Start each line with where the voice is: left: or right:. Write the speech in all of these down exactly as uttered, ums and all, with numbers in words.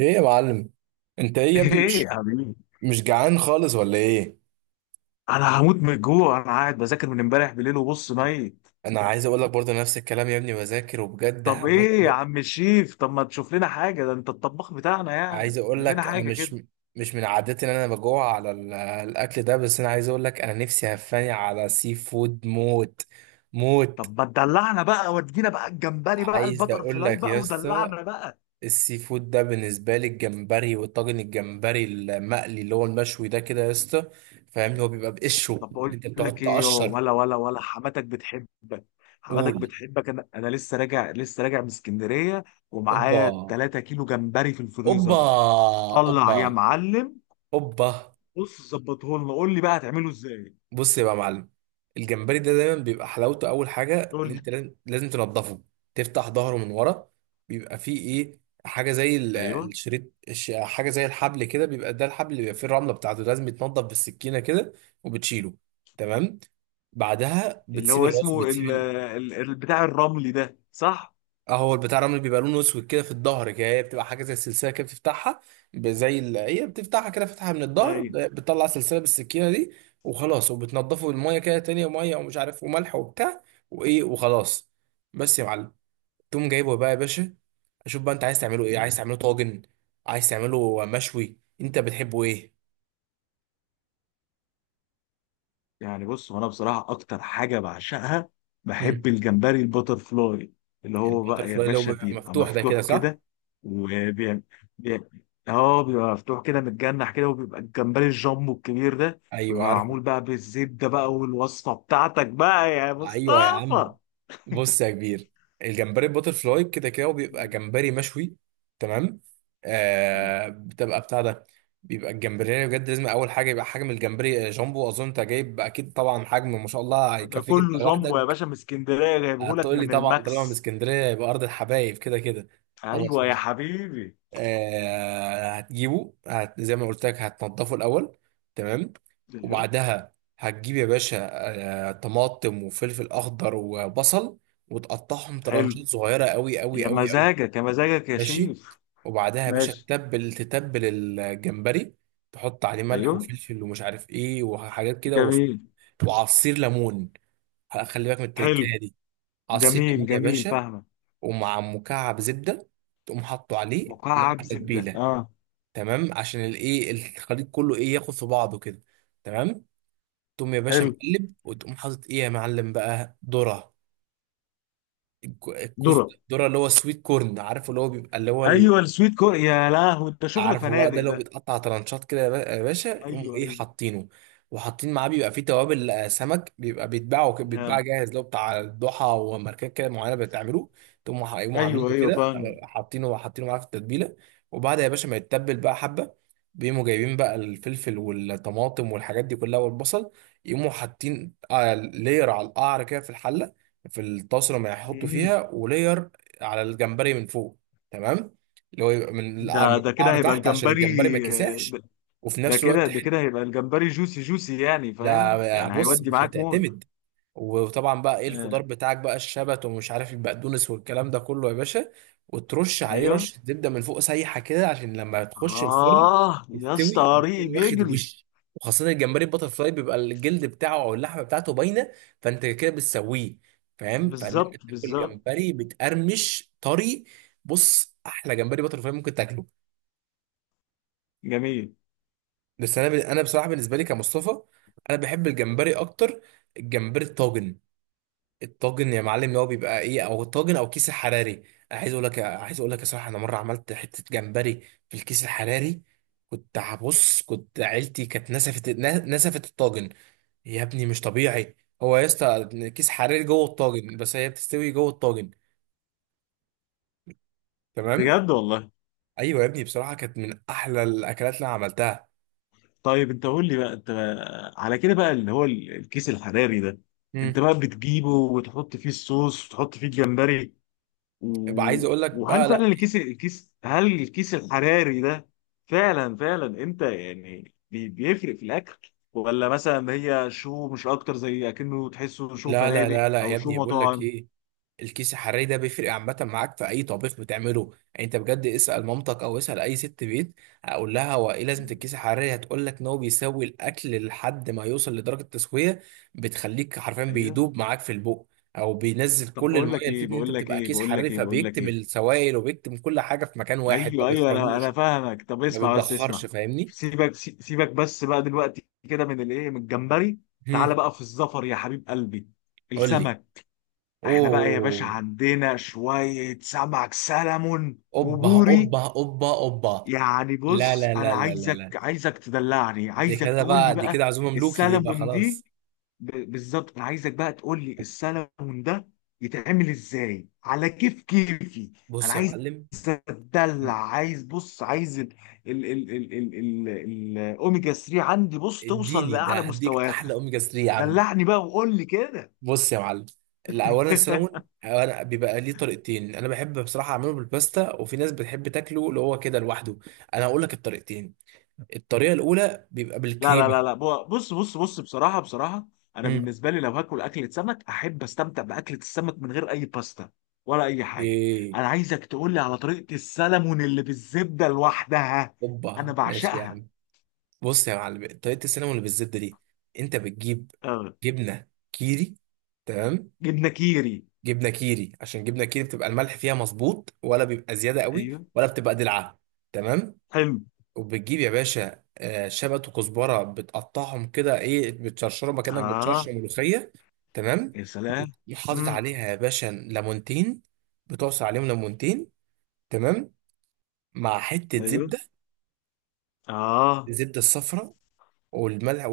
right: ايه يا معلم. انت ايه يا ابني
left: ايه
right: مش
left: يا حبيبي؟
right: مش جعان خالص ولا ايه؟
left: انا هموت من الجوع، انا قاعد بذاكر من امبارح بالليل وبص ميت.
right: انا عايز اقول لك برضه نفس الكلام يا ابني، بذاكر وبجد
left: طب
right: هموت
left: ايه يا
right: و-
left: عم الشيف؟ طب ما تشوف لنا حاجه، ده انت الطباخ بتاعنا يعني.
right: عايز اقول
left: اعمل لنا
right: لك انا
left: حاجه
right: مش
left: كده.
right: مش من عادتي ان انا بجوع على ال- الاكل ده، بس انا عايز اقول لك انا نفسي هفاني على سي فود موت موت.
left: طب ما تدلعنا بقى، ودينا بقى الجمبري بقى،
right: عايز
left: البتر
right: اقول
left: فلاي
right: لك
left: بقى
right: يا اسطى،
left: ودلعنا بقى.
right: السي فود ده بالنسبه لي الجمبري، والطاجن، الجمبري المقلي اللي هو المشوي ده كده يا اسطى فاهمني، هو
left: طيب.
right: بيبقى بقشره
left: طب
right: اللي
left: بقول
right: انت بتقعد
left: لك ايه يو،
right: تقشر.
left: ولا ولا ولا حماتك بتحبك، حماتك
right: قول.
left: بتحبك انا انا لسه راجع لسه راجع من اسكندريه،
right: اوبا،
left: ومعايا 3 كيلو جمبري في
right: اوبا،
left: الفريزر. طلع
right: اوبا،
left: يا معلم.
right: اوبا.
left: بص ظبطه لنا، قول لي بقى هتعمله ازاي؟
right: بص يبقى يا معلم، الجمبري ده دايما بيبقى حلاوته اول حاجه اللي
left: قول لي.
right: انت لازم لازم تنضفه. تفتح ظهره من ورا، بيبقى فيه ايه، حاجه زي ال-
left: ايوه.
right: الشريط، الش- حاجه زي الحبل كده، بيبقى ده الحبل اللي بيبقى فيه الرمله بتاعته، لازم يتنضف بالسكينه كده وبتشيله. تمام. بعدها
left: اللي
right: بتسيب
left: هو
right: الراس
left: اسمه ال...
right: وبتسيب.
left: ال... ال- بتاع الرملي ده، صح؟
right: اه، هو البتاع الرمل بيبقى لونه اسود كده في الظهر كده، هي بتبقى حاجه زي السلسله كده بتفتحها، ب- زي ال... هي بتفتحها كده، فتحها من الظهر ب-
left: ايوه.
right: بتطلع سلسله بالسكينه دي، وخلاص. وبتنضفه بالميه كده، تانية ميه ومش عارف وملح وبتاع وايه، وخلاص. بس يا معلم تقوم جايبه بقى يا باشا. اشوف بقى، انت عايز تعمله ايه؟ عايز تعمله طاجن، عايز تعمله مشوي، انت بتحبه ايه؟
left: يعني بص، وانا بصراحه اكتر حاجه بعشقها،
right: امم.
left: بحب الجمبري البتر فلاي، اللي هو
right: البتر
left: بقى يا
right: فلاي اللي هو
left: باشا
right: بيبقى
left: بيبقى
right: مفتوح ده كده،
left: مفتوح
right: صح؟
left: كده وبيعمل. اه، بيبقى مفتوح كده متجنح كده، وبيبقى الجمبري الجامبو الكبير ده
right: ايوه
left: بيبقى
right: عارفه.
left: معمول بقى بالزبده بقى، والوصفه بتاعتك بقى يا
right: ايوه يا عم.
left: مصطفى.
right: بص يا كبير، الجمبري الباتر فلاي كده كده هو بيبقى جمبري مشوي. تمام.
left: آه.
right: آه، بتبقى بتاع ده، بيبقى الجمبري يعني بجد لازم اول حاجه يبقى حجم الجمبري آه، جامبو. اظن انت جايب اكيد طبعا حجم ما شاء الله
left: ده
right: هيكفيك
left: كله
right: انت
left: جامبو يا
right: لوحدك.
left: باشا، من اسكندريه جايبهولك
right: هتقول لي
left: من
right: طبعا طالما من
left: الماكس.
right: اسكندريه يبقى ارض الحبايب كده كده. خلاص
left: ايوه يا
right: ماشي.
left: حبيبي.
right: آه هتجيبه، هت زي ما قلت لك هتنضفه الاول. تمام.
left: ايوه.
right: وبعدها هتجيب يا باشا آه طماطم وفلفل اخضر وبصل، وتقطعهم
left: حلو.
right: ترانشات صغيره قوي قوي
left: يا
right: قوي قوي.
left: مزاجك يا مزاجك يا
right: ماشي.
left: شيف.
right: وبعدها يا باشا
left: ماشي.
right: تتبل تتبل الجمبري، تحط عليه ملح
left: ايوه.
right: وفلفل ومش عارف ايه وحاجات كده وص-
left: جميل.
right: وعصير ليمون، خلي بالك من
left: حلو.
right: التركايه دي، عصير
left: جميل
right: ليمون يا
left: جميل،
right: باشا،
left: فاهمة.
right: ومع مكعب زبده. تقوم حاطه عليه مع
left: مكعب زبدة،
right: تتبيله.
left: اه.
right: تمام، عشان الايه الخليط كله ايه ياخد في بعضه كده. تمام. تقوم يا باشا
left: حلو.
right: مقلب، وتقوم حاطط ايه يا معلم بقى ذره، الك- الكوس.
left: ذرة.
right: ذره اللي هو السويت كورن، عارف اللي هو بيبقى اللي هو ال-
left: ايوه، السويت كور، يا لهوي ده شغل
right: عارفه بقى، ده
left: فنادق
right: لو
left: ده.
right: بيتقطع ترانشات كده يا با- يا باشا، يقوموا
left: ايوه،
right: ايه
left: ايوه.
right: حاطينه، وحاطين معاه بيبقى فيه توابل، آه، سمك بيبقى بيتباعوا ك- بيتباع
left: ده.
right: جاهز، لو بتاع الضحى وماركات كده معينه بتعملوه. تقوموا ح- يقوموا
left: ايوه
right: عاملينه
left: ايوه
right: كده،
left: فاهم.
right: آه، حاطينه حاطينه معاه في التتبيله. وبعد يا باشا ما يتبل بقى حبه، بيقوموا جايبين بقى الفلفل والطماطم والحاجات دي كلها والبصل، يقوموا حاطين آه، لير على القعر كده في الحله، في الطاسه اللي هيحطوا
left: مم.
right: فيها، ولير على الجمبري من فوق. تمام. اللي هو يبقى من القع-
left: ده
right: من
left: ده كده
right: القعر
left: هيبقى
right: تحت عشان
left: الجمبري
right: الجمبري ما يتلسعش.
left: ده.
right: وفي
left: ده
right: نفس
left: كده
right: الوقت
left: ده
right: حت-
left: كده هيبقى الجمبري جوسي جوسي يعني، فاهم
right: يا
left: يعني،
right: بص
left: هيودي
right: مش
left: معاك موت.
right: هتعتمد. وطبعا بقى ايه
left: آه.
right: الخضار بتاعك بقى، الشبت ومش عارف البقدونس والكلام ده كله يا باشا، وترش عليه
left: ايوه.
right: رشة زبدة من فوق سايحة كده عشان لما تخش الفرن
left: اه يا اسطى،
right: يستوي
left: طريق
right: يكون واخد
left: بيجري.
right: وش. وخاصة الجمبري البتر فلاي بيبقى الجلد بتاعه او اللحمة بتاعته باينة، فانت كده بتسويه فاهم، فاللي انت
left: بالظبط
right: بتاكل
left: بالظبط.
right: جمبري بتقرمش طري. بص، احلى جمبري بتر فلاي ممكن تاكله.
left: جميل.
right: بس انا ب... انا بصراحه بالنسبه لي كمصطفى انا بحب الجمبري اكتر، الجمبري الطاجن. الطاجن يا معلم اللي هو بيبقى ايه، او الطاجن او كيس الحراري. عايز اقول لك، عايز اقول لك يا صراحه انا مره عملت حته جمبري في الكيس الحراري، كنت هبص، كنت عيلتي كانت نسفت ن- نسفت الطاجن، يا ابني مش طبيعي. هو يا اسطى كيس حراري جوه الطاجن، بس هي بتستوي جوه الطاجن. تمام.
left: بجد والله.
right: ايوه يا ابني بصراحه كانت من احلى الاكلات اللي انا عملتها.
left: طيب انت قول لي بقى، انت على كده بقى اللي هو ال- الكيس الحراري ده، انت
right: امم.
left: بقى بتجيبه وتحط فيه الصوص وتحط فيه الجمبري و...
right: يبقى عايز اقول لك
left: وهل
right: بقى،
left: فعلا
right: لا
left: الكيس الكيس هل الكيس الحراري ده فعلا فعلا، انت يعني بي- بيفرق في الاكل، ولا مثلا هي شو مش اكتر، زي اكنه تحسه شو
right: لا لا
left: فنادق
right: لا لا
left: او
right: يا
left: شو
right: ابني، بقول لك
left: مطاعم؟
right: ايه، الكيس الحراري ده بيفرق عامة معاك في أي طبيخ بتعمله، يعني أنت بجد اسأل مامتك أو اسأل أي ست بيت، أقول لها هو إيه لازمة الكيس الحراري، هتقول لك إن هو بيسوي الأكل لحد ما يوصل لدرجة تسوية، بتخليك حرفيا
left: ايوه.
right: بيدوب معاك في البق، أو بينزل
left: طب
right: كل
left: بقول
right: المية
left: لك
right: اللي
left: ايه
right: فيك، إن أنت
left: بقول لك
right: بتبقى
left: ايه
right: كيس
left: بقول
right: حراري
left: لك ايه بقول لك
right: فبيكتم
left: ايه
right: السوائل وبيكتم كل حاجة في مكان واحد ما
left: ايوه ايوه، انا
right: بيخرجوش،
left: انا فاهمك. طب
right: ما
left: اسمع، بس
right: بيتدخرش،
left: اسمع.
right: فاهمني؟
left: سيبك سي- سيبك بس بقى دلوقتي كده، من الايه، من الجمبري،
right: هم،
left: تعالى بقى في الزفر يا حبيب قلبي.
right: قول لي.
left: السمك. احنا بقى يا باشا
right: أوه.
left: عندنا شوية سمك سلمون
right: اوبا،
left: وبوري.
right: اوبا، اوبا، اوبا.
left: يعني
right: لا
left: بص،
right: لا
left: انا
right: لا لا لا لا،
left: عايزك عايزك تدلعني،
right: دي
left: عايزك
right: كده
left: تقول لي
right: بقى، دي
left: بقى
right: كده عزومه ملوكي دي بقى
left: السلمون
right: خلاص.
left: دي، ب- بالظبط. انا عايزك بقى تقول لي السلمون ده يتعمل ازاي على كيف كيفي. انا
right: بص يا
left: عايز
right: معلم،
left: اتدلع، عايز بص، عايز ال ال ال ال ال ال ال- الاوميجا ثري عندي بص توصل
right: اديني ده
left: لاعلى
right: هديك احلى
left: مستوياتها.
right: اوميجا ثلاثة يا عم.
left: دلعني بقى وقول لي كده.
right: بص يا معلم، الاولا السلمون، أنا بيبقى ليه طريقتين، انا بحب بصراحه اعمله بالباستا، وفي ناس بتحب تاكله اللي هو كده لوحده، انا هقول لك الطريقتين. الطريقه الاولى بيبقى
left: لا لا
right: بالكريمه.
left: لا لا، بو- بص بص بص، بصراحة بصراحة، أنا
right: امم.
left: بالنسبة لي لو هاكل أكلة سمك أحب أستمتع بأكلة السمك من غير أي باستا ولا أي حاجة.
right: ايه.
left: أنا عايزك تقول لي على طريقة السلمون اللي بالزبدة لوحدها، أنا
right: اوبا ماشي يا
left: بعشقها.
right: عم. بص يا معلم، طريقة السينما اللي بالزبدة دي انت بتجيب
left: أه.
right: جبنة كيري. تمام.
left: جبنة كيري.
right: جبنة كيري عشان جبنة كيري بتبقى الملح فيها مظبوط، ولا بيبقى زيادة قوي
left: أيوه.
right: ولا بتبقى دلعة. تمام.
left: حلو.
right: وبتجيب يا باشا آه، شبت وكزبرة، بتقطعهم كده ايه بتشرشرهم كأنك بتشرشر
left: آه.
right: ملوخية. تمام.
left: يا سلام.
right: وتقوم حاطط
left: امم.
right: عليها يا باشا ليمونتين، بتعصر عليهم ليمونتين. تمام. مع حتة
left: أيوه.
right: زبدة،
left: آه.
right: الزبدة الصفراء، والملح،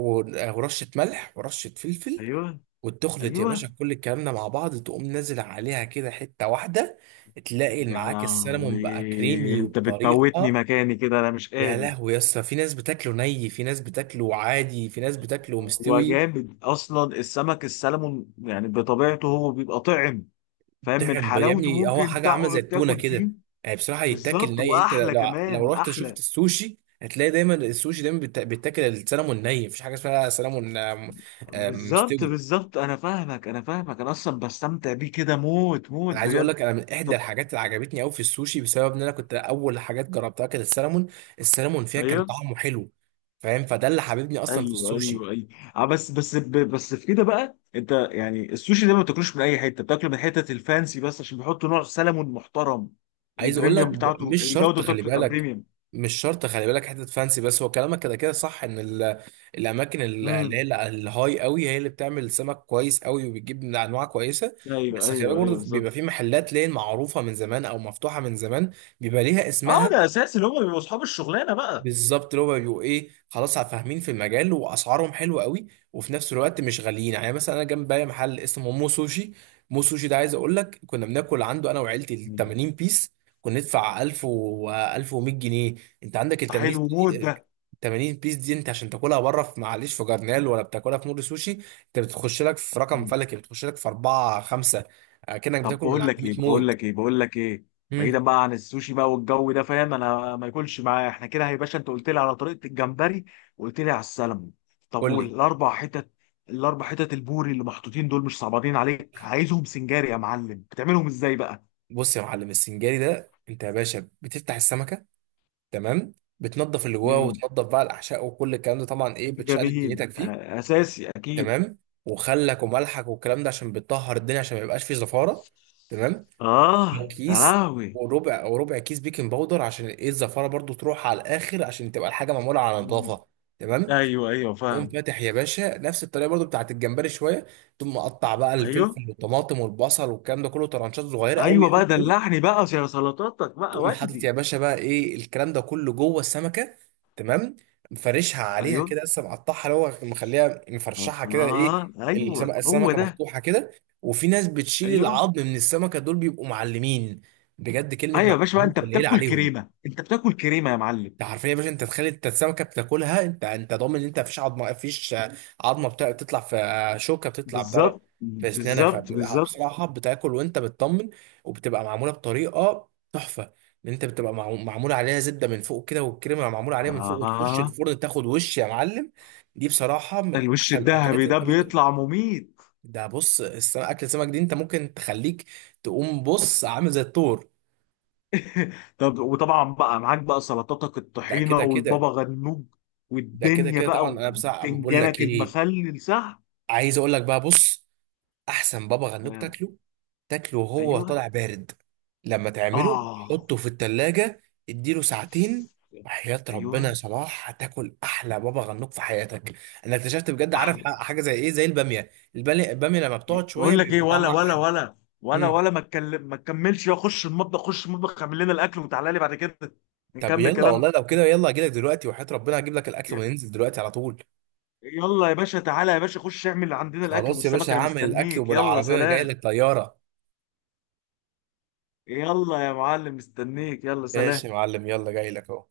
right: ورشة ملح ورشة فلفل،
left: أيوه.
right: وتخلط يا باشا
left: أيوه.
right: كل الكلام ده مع بعض، تقوم نازل عليها كده حتة واحدة، تلاقي
left: دي على،
right: معاك السلمون بقى كريمي
left: أنت بتموتني
right: وبطريقة.
left: مكاني كده، أنا مش
right: يا
left: قادر.
right: لهوي يا اسطى، في ناس بتاكله ني، في ناس بتاكله عادي، في ناس بتاكله
left: هو
right: مستوي.
left: جامد اصلا السمك السلمون، يعني بطبيعته هو بيبقى طعم، فاهم؟ من
right: طعم يا
left: حلاوته
right: ابني، هو
left: ممكن
right: حاجة عاملة زي
left: تقعد
right: التونة
left: تاكل فيه.
right: كده، يعني بصراحة يتاكل
left: بالظبط،
right: ني، انت
left: واحلى
right: لو، لو
left: كمان
right: رحت شفت
left: احلى.
right: السوشي هتلاقي دايما السوشي دايما بيتا- بيتاكل السلمون ني، مفيش حاجة اسمها سلمون آم، آم،
left: بالظبط
right: مستوي.
left: بالظبط، انا فاهمك انا فاهمك، انا اصلا بستمتع بيه كده موت موت
right: انا عايز اقول
left: بجد.
right: لك انا من احدى
left: طب.
right: الحاجات اللي عجبتني قوي في السوشي بسبب ان انا كنت اول حاجات جربتها كانت السلمون، السلمون فيها كان
left: ايوه
right: طعمه حلو، فاهم، فده اللي حببني اصلا في
left: ايوه
right: السوشي.
left: ايوه ايوه. آه، بس بس ب- بس في كده بقى، انت يعني السوشي ده ما بتاكلوش من اي حته، بتاكله من حتة الفانسي بس، عشان بيحطوا نوع سلمون محترم،
right: عايز اقول لك
left: البريميوم
right: ب-
left: بتاعته،
right: مش شرط
left: الجوده بتاعته
right: خلي
left: بتبقى
right: بالك، مش شرط خلي بالك حته فانسي بس، هو كلامك كده كده صح ان ال- الاماكن ال- اللي
left: بريميوم.
right: هي ال- الهاي قوي هي اللي بتعمل سمك كويس قوي وبتجيب من انواع كويسه.
left: ايوه
right: بس خلي بالك
left: ايوه ايوه،
right: برضه بيبقى
left: بالظبط.
right: في محلات لين معروفه من زمان او مفتوحه من زمان بيبقى ليها
left: اه
right: اسمها.
left: ده اساسي، اللي هم بيبقوا اصحاب الشغلانه بقى.
right: بالظبط اللي هو بيبقوا ايه خلاص فاهمين في المجال، واسعارهم حلوه قوي وفي نفس الوقت مش غاليين. يعني مثلا انا جنبي محل اسمه مو سوشي، مو سوشي ده عايز اقول لك كنا بناكل عنده انا وعيلتي ال
left: مم.
right: 80 بيس، كنا ندفع ألف و ألف ومية جنيه. انت عندك ال
left: طب
right: تمانين
left: حلو موت
right: بيس،
left: ده.
right: تمانين بيس دي انت عشان تاكلها بره في معلش في جرنال ولا بتاكلها في نور سوشي انت بتخش لك في رقم
left: مم.
right: فلكي، بتخش لك في أربعة خمسة كأنك
left: طب
right: بتاكل من
left: بقول
right: عند
left: لك
right: مية
left: ايه بقول
right: موت.
left: لك ايه بقول لك ايه، بعيدا
right: امم.
left: بقى عن السوشي بقى والجو ده، فاهم؟ انا ما ياكلش معايا احنا كده. يا باشا انت قلت لي على طريقه الجمبري، وقلت لي على السلمون، طب
right: قول لي.
left: والاربع حتت؟ الاربع حتت البوري اللي محطوطين دول، مش صعبانين عليك؟ عايزهم سنجاري يا معلم، بتعملهم ازاي بقى؟
right: بص يا معلم، السنجاري ده انت يا باشا بتفتح السمكه. تمام. بتنظف اللي جواه، مم.
left: امم.
right: وتنظف بقى الاحشاء وكل الكلام ده طبعا ايه بتشقلب
left: جميل.
right: دنيتك فيه.
left: آه، اساسي اكيد.
right: تمام. وخلك وملحك والكلام ده عشان بتطهر الدنيا عشان ما يبقاش فيه زفاره. تمام.
left: اه
right: وكيس،
left: قهوي.
right: وربع وربع كيس بيكنج باودر عشان ايه الزفاره برضو تروح على الاخر عشان تبقى الحاجه معموله على نظافه. تمام.
left: ايوه ايوه
right: تقوم
left: فاهم.
right: فاتح يا باشا نفس الطريقه برضو بتاعت الجمبري شويه. تقوم مقطع بقى
left: ايوه
right: الفلفل والطماطم والبصل والكلام ده كله طرنشات صغيره قوي
left: ايوه
right: قوي
left: بقى،
right: قوي.
left: دلعني بقى يا سلطاتك بقى
right: تقوم حاطط يا
left: ودي.
right: باشا بقى ايه الكلام ده كله جوه السمكه. تمام. مفرشها عليها
left: ايوه.
right: كده لسه مقطعها، اللي هو مخليها مفرشحها كده
left: اه
right: ايه،
left: ايوه،
right: السمكه
left: هو
right: السمكه
left: ده.
right: مفتوحه كده. وفي ناس بتشيل
left: ايوه
right: العظم من السمكه دول بيبقوا معلمين، بجد كلمه
left: ايوه يا باشا بقى،
right: معلمين
left: انت
right: قليله
left: بتاكل
right: عليهم.
left: كريمه، انت بتاكل كريمه يا معلم.
right: ده حرفيا يا باشا انت تخيل انت السمكه بتاكلها انت، انت ضامن ان انت مفيش عظمه، مفيش عظمه بتا- بتطلع في آه، شوكه بتطلع بتاع ده
left: بالظبط
right: في اسنانك،
left: بالظبط بالظبط.
right: فبصراحه بتاكل وانت بتطمن. وبتبقى معموله بطريقه تحفه ان انت بتبقى معمو- معمول عليها زبده من فوق كده والكريمه معمول عليها من فوق، وتخش
left: اه،
right: الفرن تاخد وش يا معلم. دي بصراحه من
left: الوش
right: احلى الاكلات
left: الذهبي
right: اللي
left: ده
right: انت ممكن.
left: بيطلع مميت.
right: ده بص الس- اكل السمك دي انت ممكن تخليك، تقوم بص عامل زي الطور.
left: طب وطبعا بقى معاك بقى سلطاتك
right: ده كده
left: الطحينه
right: كده.
left: والبابا غنوج
right: ده كده
left: والدنيا
right: كده
left: بقى،
right: طبعا، انا بصراحه بقول لك
left: وبتنجانك
right: ايه،
left: المخلل، صح؟
right: عايز اقول لك بقى بص، احسن بابا غنوج
left: آه.
right: تاكله، تاكله وهو
left: ايوه.
right: طالع بارد، لما تعمله
left: اه.
right: حطه في التلاجة، اديله ساعتين، وحياة ربنا يا
left: ايوه.
right: صلاح هتاكل احلى بابا غنوج في حياتك. انا اكتشفت بجد عارف،
left: احلى.
right: ح- حاجة زي ايه، زي البامية، البامية البامية لما بتقعد شوية
left: بقول لك ايه،
right: بيبقى
left: ولا
right: طعمها
left: ولا
right: احلى.
left: ولا ولا
right: مم.
left: ولا ما اتكلم، ما تكملش يا، خش المطبخ خش المطبخ، اعمل لنا الاكل وتعالى لي بعد كده
right: طب
left: نكمل
right: يلا
left: كلامنا.
right: والله لو كده، يلا اجيلك دلوقتي، وحياة ربنا هجيب لك الاكل
left: ي-
right: وننزل دلوقتي على طول.
left: يلا يا باشا، تعالى يا باشا، خش اعمل عندنا الاكل
right: خلاص يا
left: والسمك،
right: باشا
left: انا
right: هعمل الاكل
left: مستنيك، يلا
right: وبالعربية جاي
left: سلام.
right: لك طيارة.
left: يلا يا معلم، مستنيك، يلا
right: ماشي
left: سلام.
right: يا معلم يلا جاي لك اهو.